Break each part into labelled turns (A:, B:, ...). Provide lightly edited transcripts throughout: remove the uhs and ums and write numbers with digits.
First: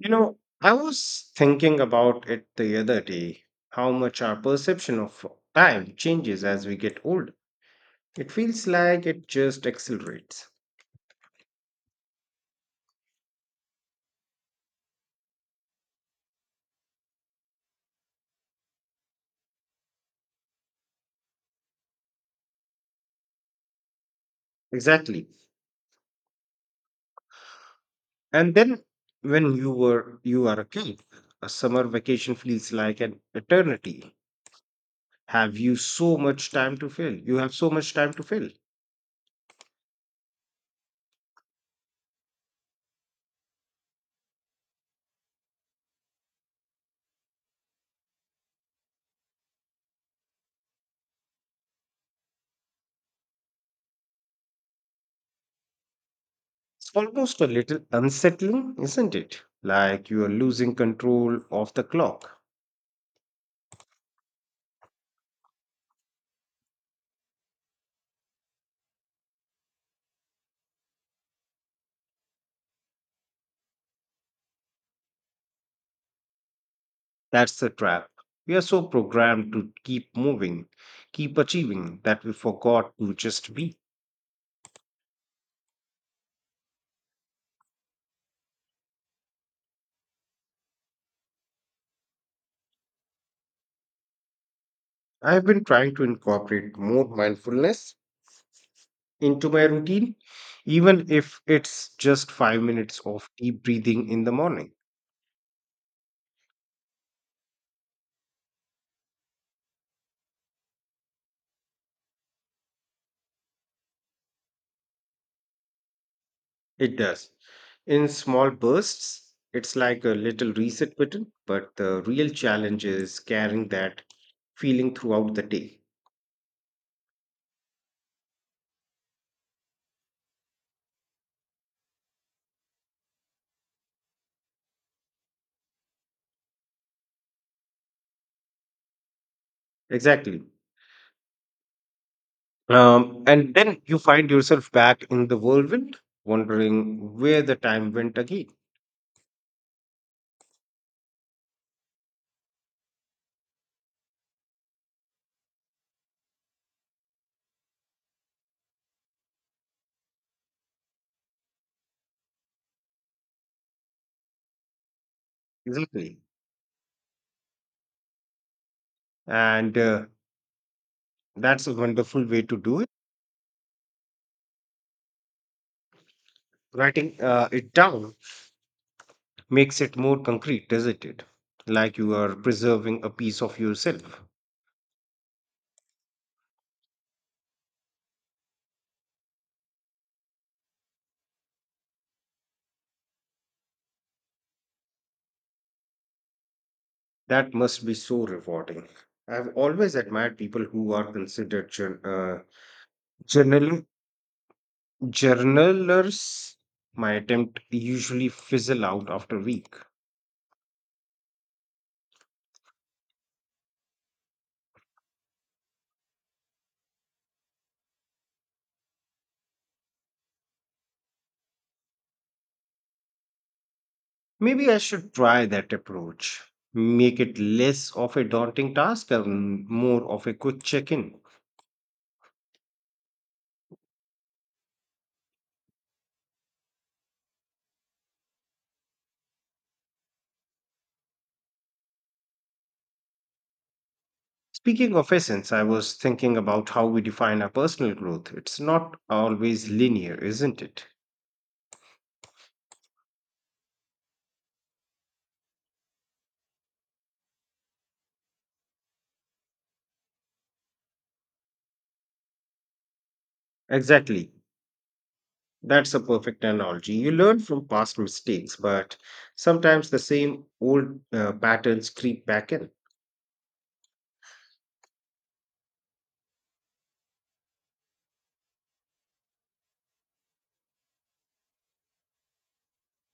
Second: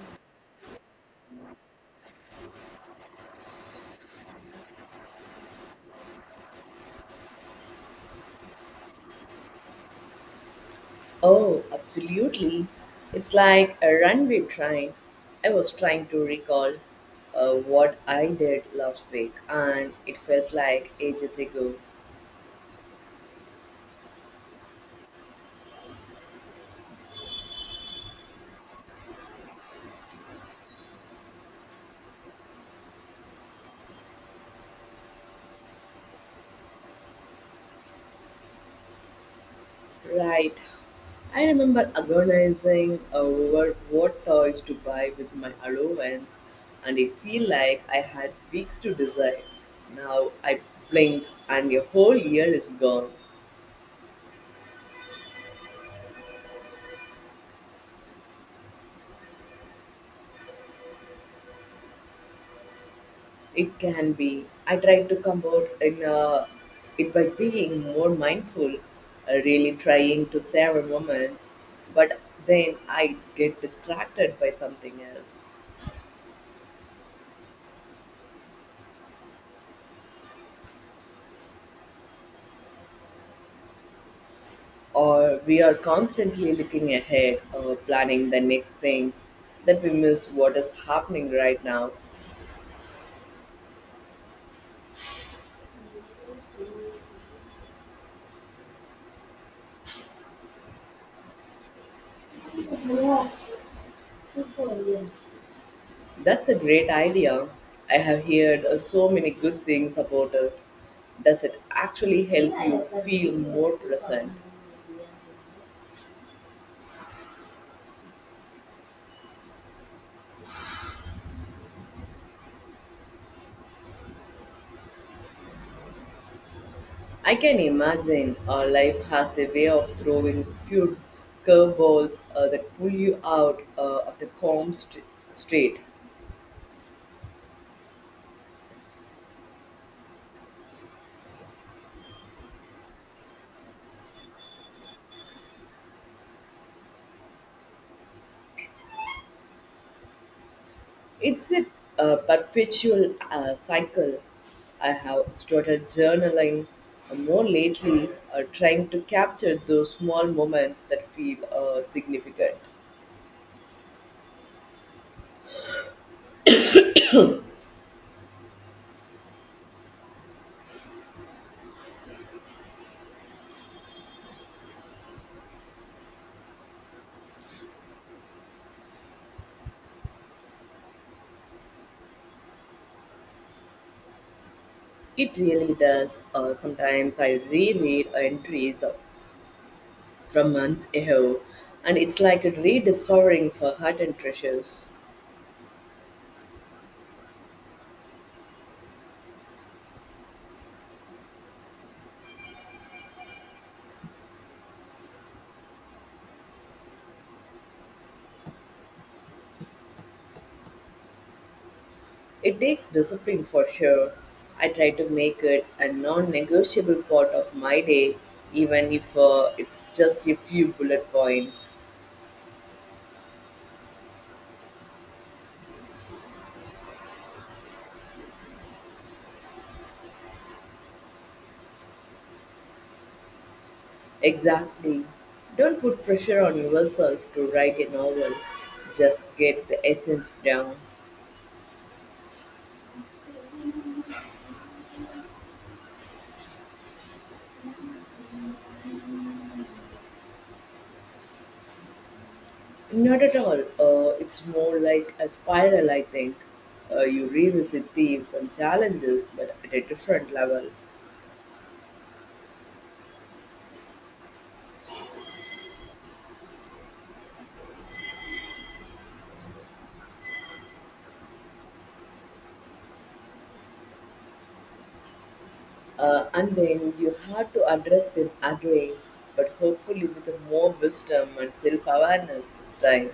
A: You know, I was thinking about it the other day, how much our perception of time changes as we get older. It feels like it just accelerates.
B: Oh, absolutely. It's like a runway train. I was trying to recall what I did last week, and it felt like ages ago.
A: Exactly. And then when you are a kid, a summer vacation feels like an eternity. Have you so much time to fill? You have so much time to fill.
B: Right. I remember agonizing over what toys to buy with my allowance, and it feel like I had weeks to decide. Now I blink, and a whole year is gone.
A: It's almost a little unsettling, isn't it? Like you are losing control of the clock.
B: It can be. I try to combat in it by being more mindful, really trying to savor moments, but then I get distracted by something else.
A: That's the trap. We are so programmed to keep moving, keep achieving, that we forgot to just be.
B: Or we are constantly looking ahead or planning the next thing that we miss what is happening right now.
A: I have been trying to incorporate more mindfulness into my routine, even if it's just 5 minutes of deep breathing in the morning.
B: That's a great idea. I have heard so many good things about it. Does it actually help you feel more present?
A: It does. In small bursts, it's like a little reset button, but the real challenge is carrying that feeling throughout the day.
B: I can imagine life has a way of throwing few curveballs that pull you out of the straight.
A: Exactly. And then you find yourself back in the whirlwind, wondering where the time went again.
B: It's a perpetual cycle. I have started journaling more lately, trying to capture those small moments that feel significant.
A: Exactly. And that's a wonderful way to do it. Writing it down makes it more concrete, doesn't it? Like you are preserving a piece of yourself.
B: It really does. Sometimes I reread entries from months ago, and it's like rediscovering forgotten treasures.
A: That must be so rewarding. I've always admired people who are considered journal journalers. My attempt usually fizzle out after a week.
B: It takes discipline for sure. I try to make it a non negotiable part of my day, even if it's just a few bullet points.
A: Maybe I should try that approach. Make it less of a daunting task and more of a quick check in.
B: Exactly. Don't put pressure on yourself to write a novel, just get the essence down.
A: Speaking of essence, I was thinking about how we define our personal growth. It's not always linear, isn't it?
B: Not at all. It's more like a spiral, I think. You revisit themes and challenges, but at a different level.
A: Exactly. That's a perfect analogy. You learn from past mistakes, but sometimes the same old patterns creep back in.
B: And then you have to address them again, but hopefully with more wisdom and self awareness this time.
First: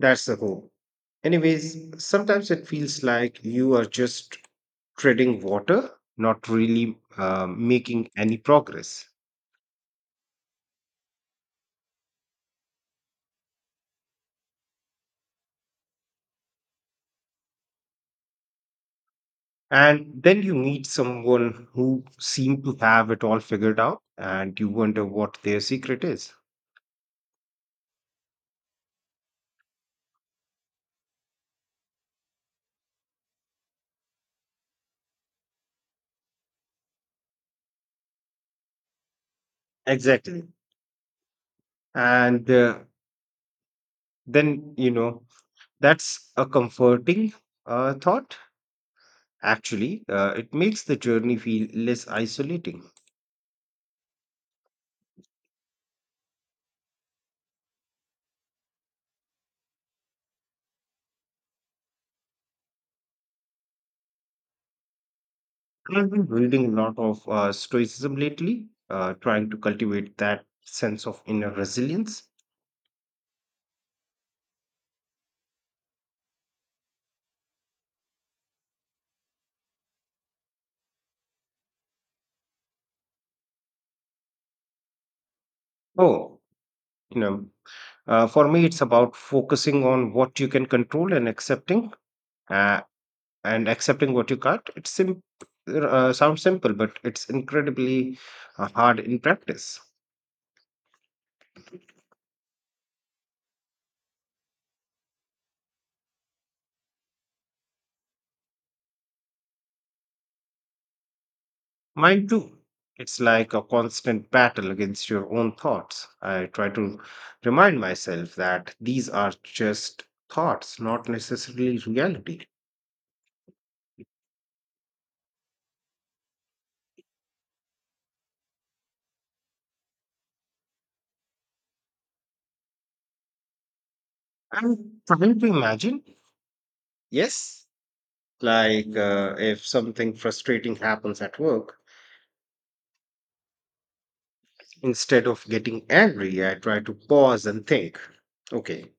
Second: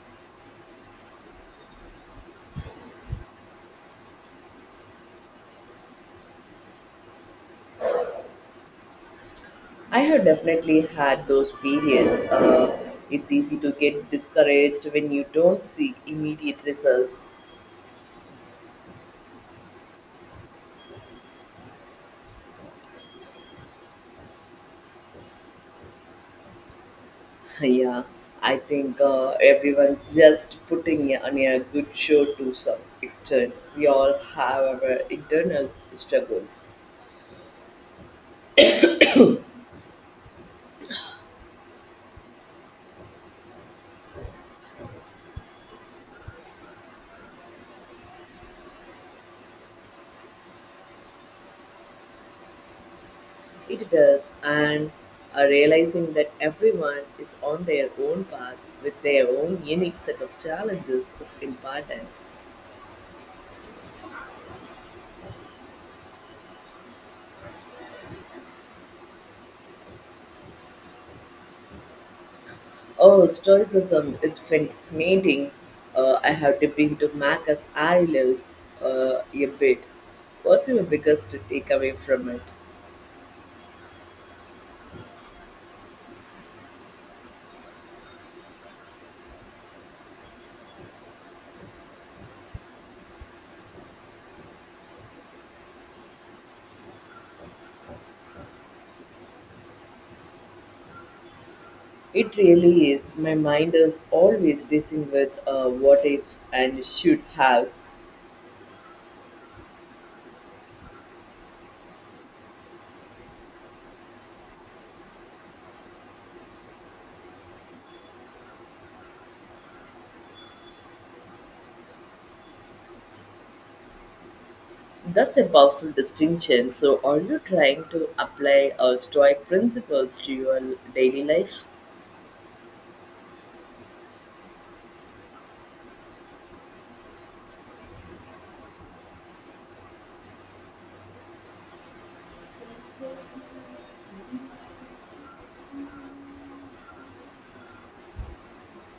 A: That's the hope. Anyways, sometimes it feels like you are just treading water, not really making any progress.
B: I have definitely had those periods. It's easy to get discouraged when you don't see immediate results.
A: And then you meet someone who seemed to have it all figured out, and you wonder what their secret is.
B: Yeah, I think everyone just putting on a good show to some extent. We all have our internal struggles.
A: Exactly. And then, that's a comforting thought, actually. It makes the journey feel less isolating.
B: It does, and realizing that everyone is on their own path with their own unique set of challenges is important.
A: I've been reading a lot of stoicism lately, trying to cultivate that sense of inner resilience.
B: Oh, Stoicism is fascinating. I have dipped into Marcus Aurelius a bit. What's your biggest takeaway from it?
A: Oh, you know, for me, it's about focusing on what you can control and uh, accepting what you can't. It's sounds simple, but it's incredibly hard in practice.
B: It really is. My mind is always racing with what ifs and should haves.
A: Mine too. It's like a constant battle against your own thoughts. I try to remind myself that these are just thoughts, not necessarily reality.
B: That's a powerful distinction. So, are you trying to apply Stoic principles to your daily life?
A: I'm trying to imagine. Yes, like if something frustrating happens at work. Instead of getting angry, I try to pause and think, okay,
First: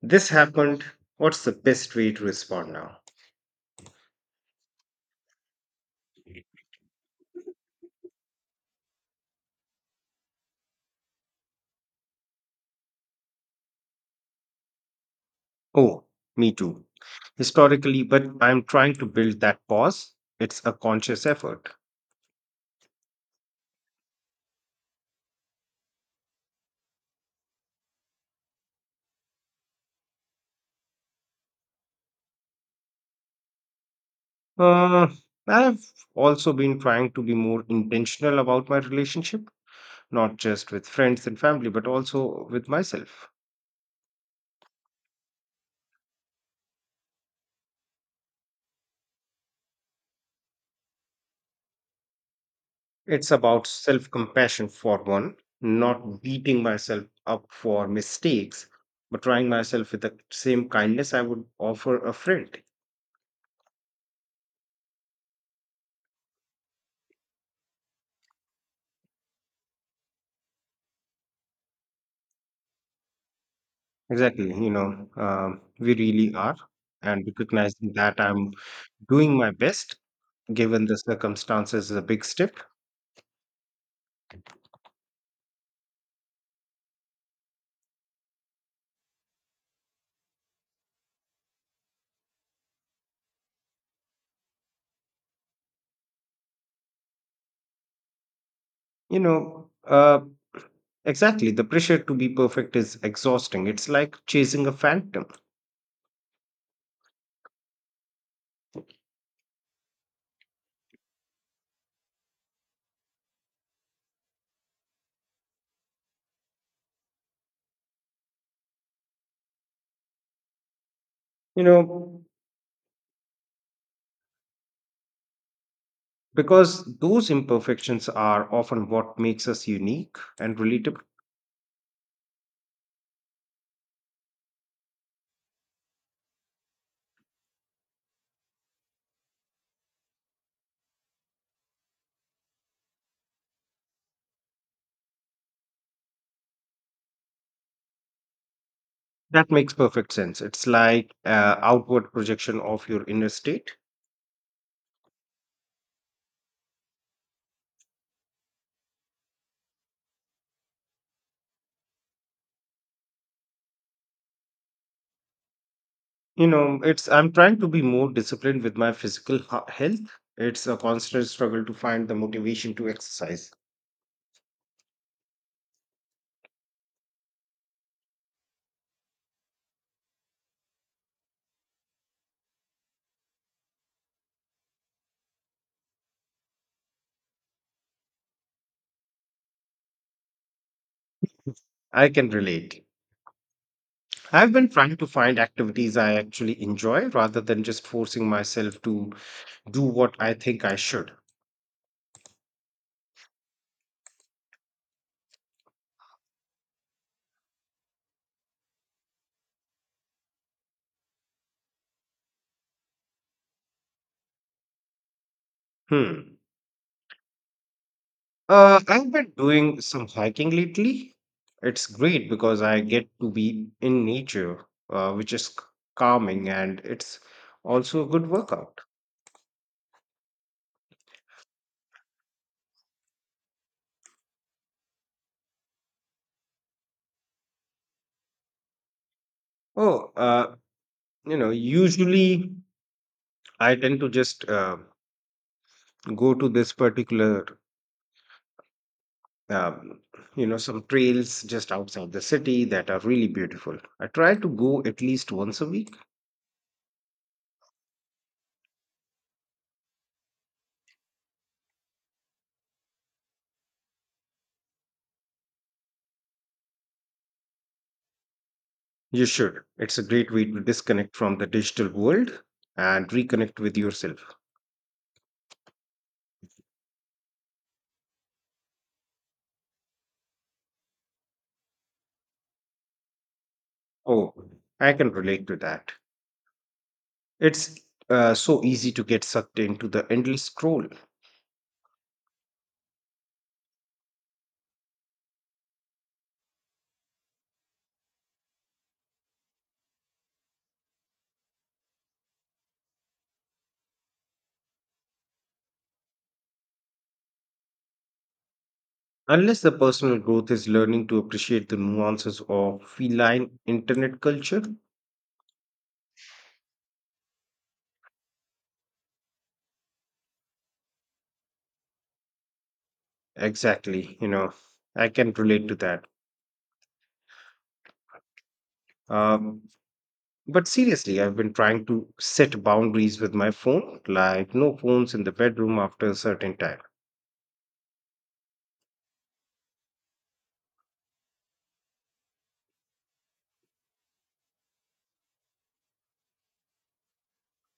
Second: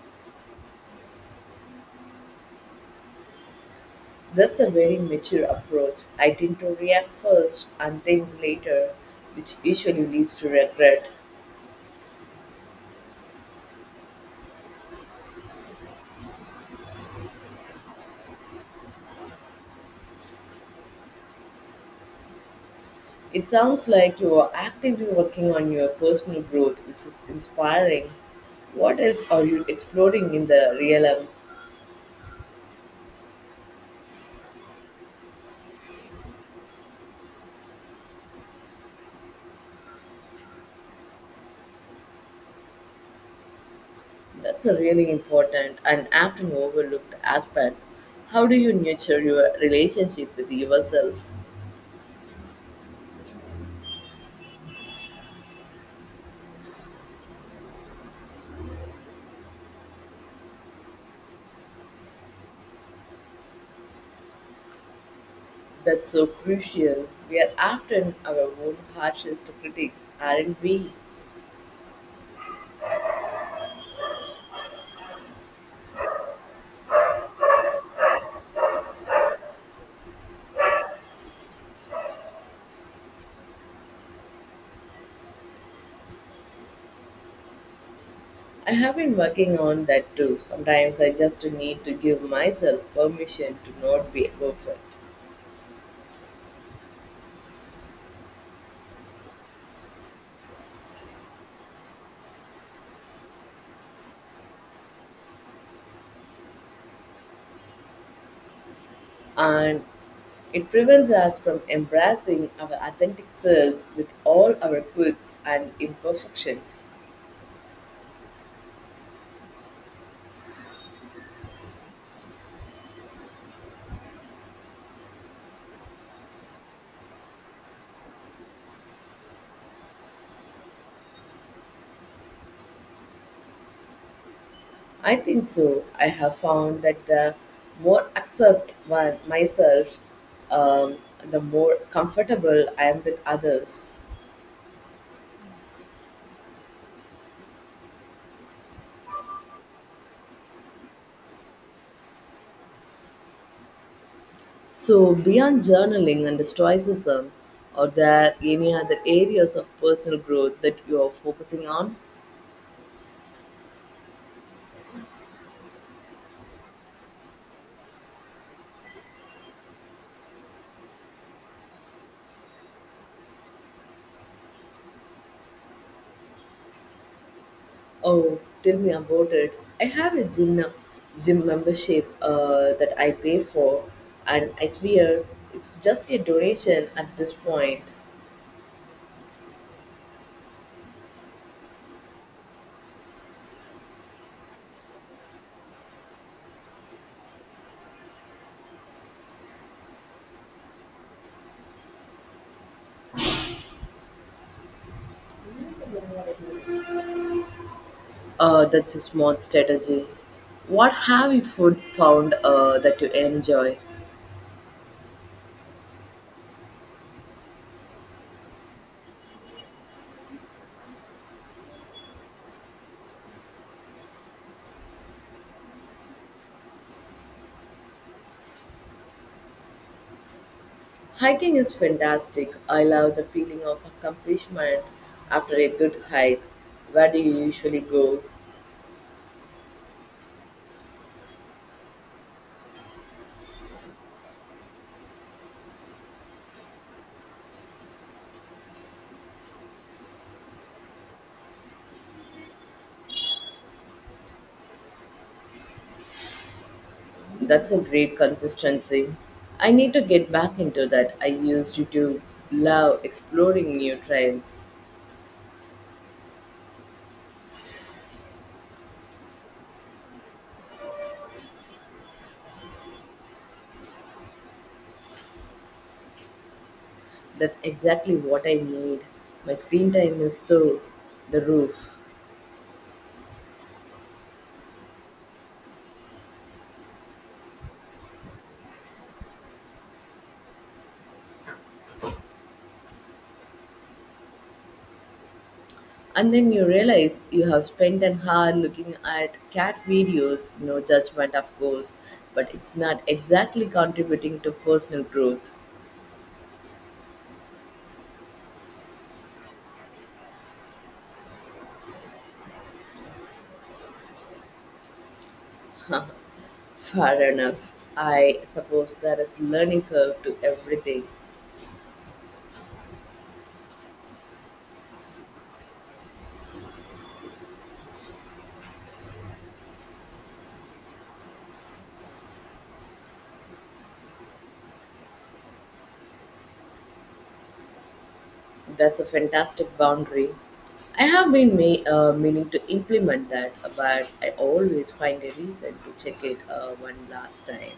A: this happened. What's the best way to respond now?
B: That's a very mature approach. I tend to react first and think later, which usually leads to regret.
A: Oh, me too. Historically, but I'm trying to build that pause. It's a conscious effort.
B: It sounds like you are actively working on your personal growth, which is inspiring. What else are you exploring in the realm?
A: Uh, I've also been trying to be more intentional about my relationship, not just with friends and family, but also with myself.
B: That's a really important and often overlooked aspect. How do you nurture your relationship with yourself?
A: It's about self compassion for one, not beating myself up for mistakes, but trying myself with the same kindness I would offer a friend.
B: That's so crucial. We are often our own harshest critics, aren't we?
A: Exactly. We really are. And recognizing that I'm doing my best given the circumstances is a big step.
B: I have been working on that too. Sometimes I just need to give myself permission to not be perfect.
A: You know, uh, exactly. The pressure to be perfect is exhausting. It's like chasing a phantom.
B: And it prevents us from embracing our authentic selves with all our quirks and imperfections.
A: You know, because those imperfections are often what makes us unique and relatable.
B: I think so. I have found that the more accept one myself, um, the more comfortable I am with others.
A: That makes perfect sense. It's like outward projection of your inner state.
B: So, beyond journaling and stoicism, are there any other areas of personal growth that you are focusing on?
A: You know it's I'm trying to be more disciplined with my physical health. It's a constant struggle to find the motivation to exercise.
B: Oh, tell me about it. I have a gym membership that I pay for, and I swear it's just a donation at this point.
A: I can relate. I've been trying to find activities I actually enjoy rather than just forcing myself to do what I think I should.
B: That's a smart strategy. What have you food found that you enjoy?
A: hmm I've been doing some hiking lately. It's great because I get to be in nature, which is calming, and it's also a good workout.
B: Hiking is fantastic. I love the feeling of accomplishment after a good hike. Where do you usually go?
A: Oh, usually I tend to just go to this particular um, you know some trails just outside the city that are really beautiful. I try to go at least once a week.
B: That's a great consistency. I need to get back into that. I used to love exploring new trails.
A: You should. It's a great way to disconnect from the digital world and reconnect with yourself.
B: That's exactly what I need. My screen time is through the roof.
A: Oh, I can relate to that. It's so easy to get sucked into the endless scroll.
B: And then you realize you have spent an hour looking at cat videos, no judgment, of course, but it's not exactly contributing to personal growth.
A: Unless the personal growth is learning to appreciate the nuances of feline internet culture.
B: Fair enough. I suppose there is learning curve to everything.
A: Exactly. I can relate to that. Um, but seriously, I've been trying to set boundaries with my phone, like no phones in the bedroom after a certain time.
B: That's a fantastic boundary. I have been me meaning to implement that, but I always find a reason to check it one last time.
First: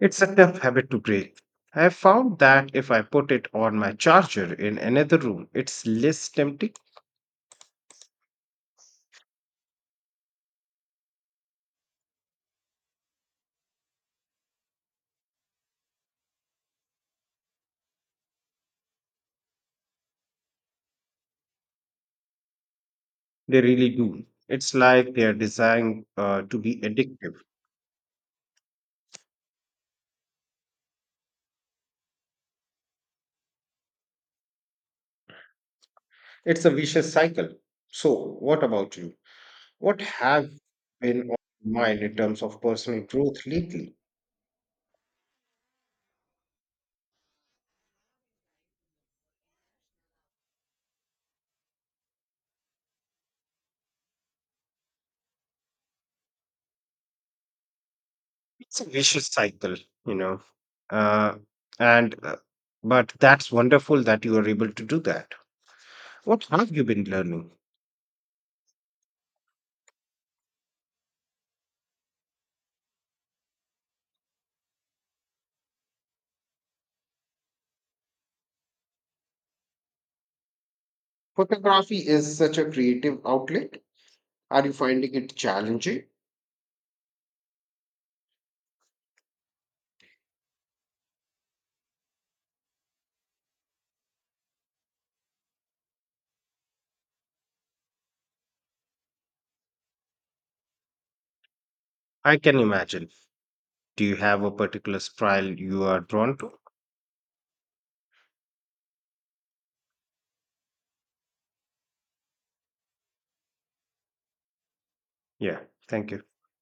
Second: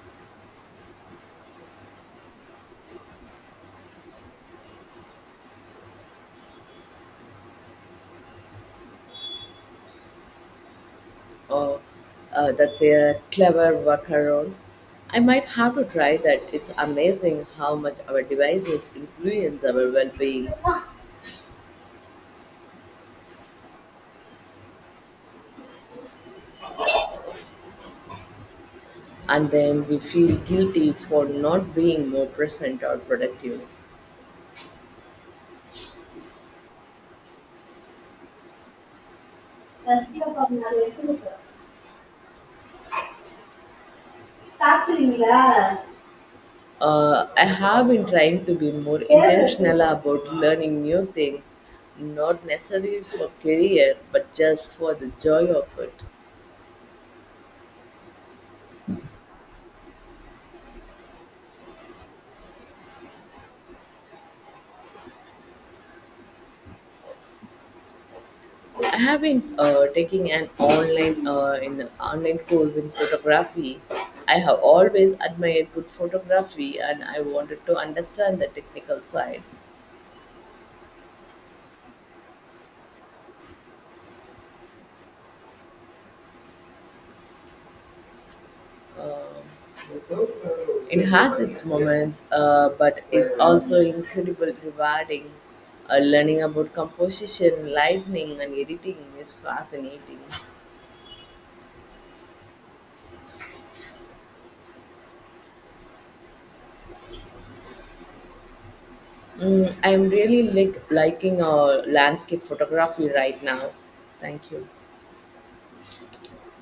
A: It's a tough habit to break. I have found that if I put it on my charger in another room, it's less tempting.
B: Or That's a clever workaround. I might have to try that. It's amazing how much our devices influence our well-being,
A: They really do. It's like they are designed to be addictive.
B: and then we feel guilty for not being more present or productive.
A: It's a vicious cycle. So, what about you? What have been on your mind in terms of personal growth lately?
B: சாப்பிடுறீங்களா? Uh, I have been trying to be more intentional about learning new things, not necessarily for career, but just for the joy of it.
A: It's a vicious cycle, you know. Uh, and but that's wonderful that you are able to do that. What have you been learning?
B: I have been taking an online course in photography. I have always admired good photography, and I wanted to understand the technical side.
A: Photography is such a creative outlet. Are you finding it challenging?
B: Uh, It has its moments, but it's also incredibly rewarding. Learning about composition, lightning, and editing is fascinating.
A: I can imagine. Do you have a particular style you are drawn to?
B: Mm, I'm really liking landscape photography right now. Thank you.
A: Yeah, thank you.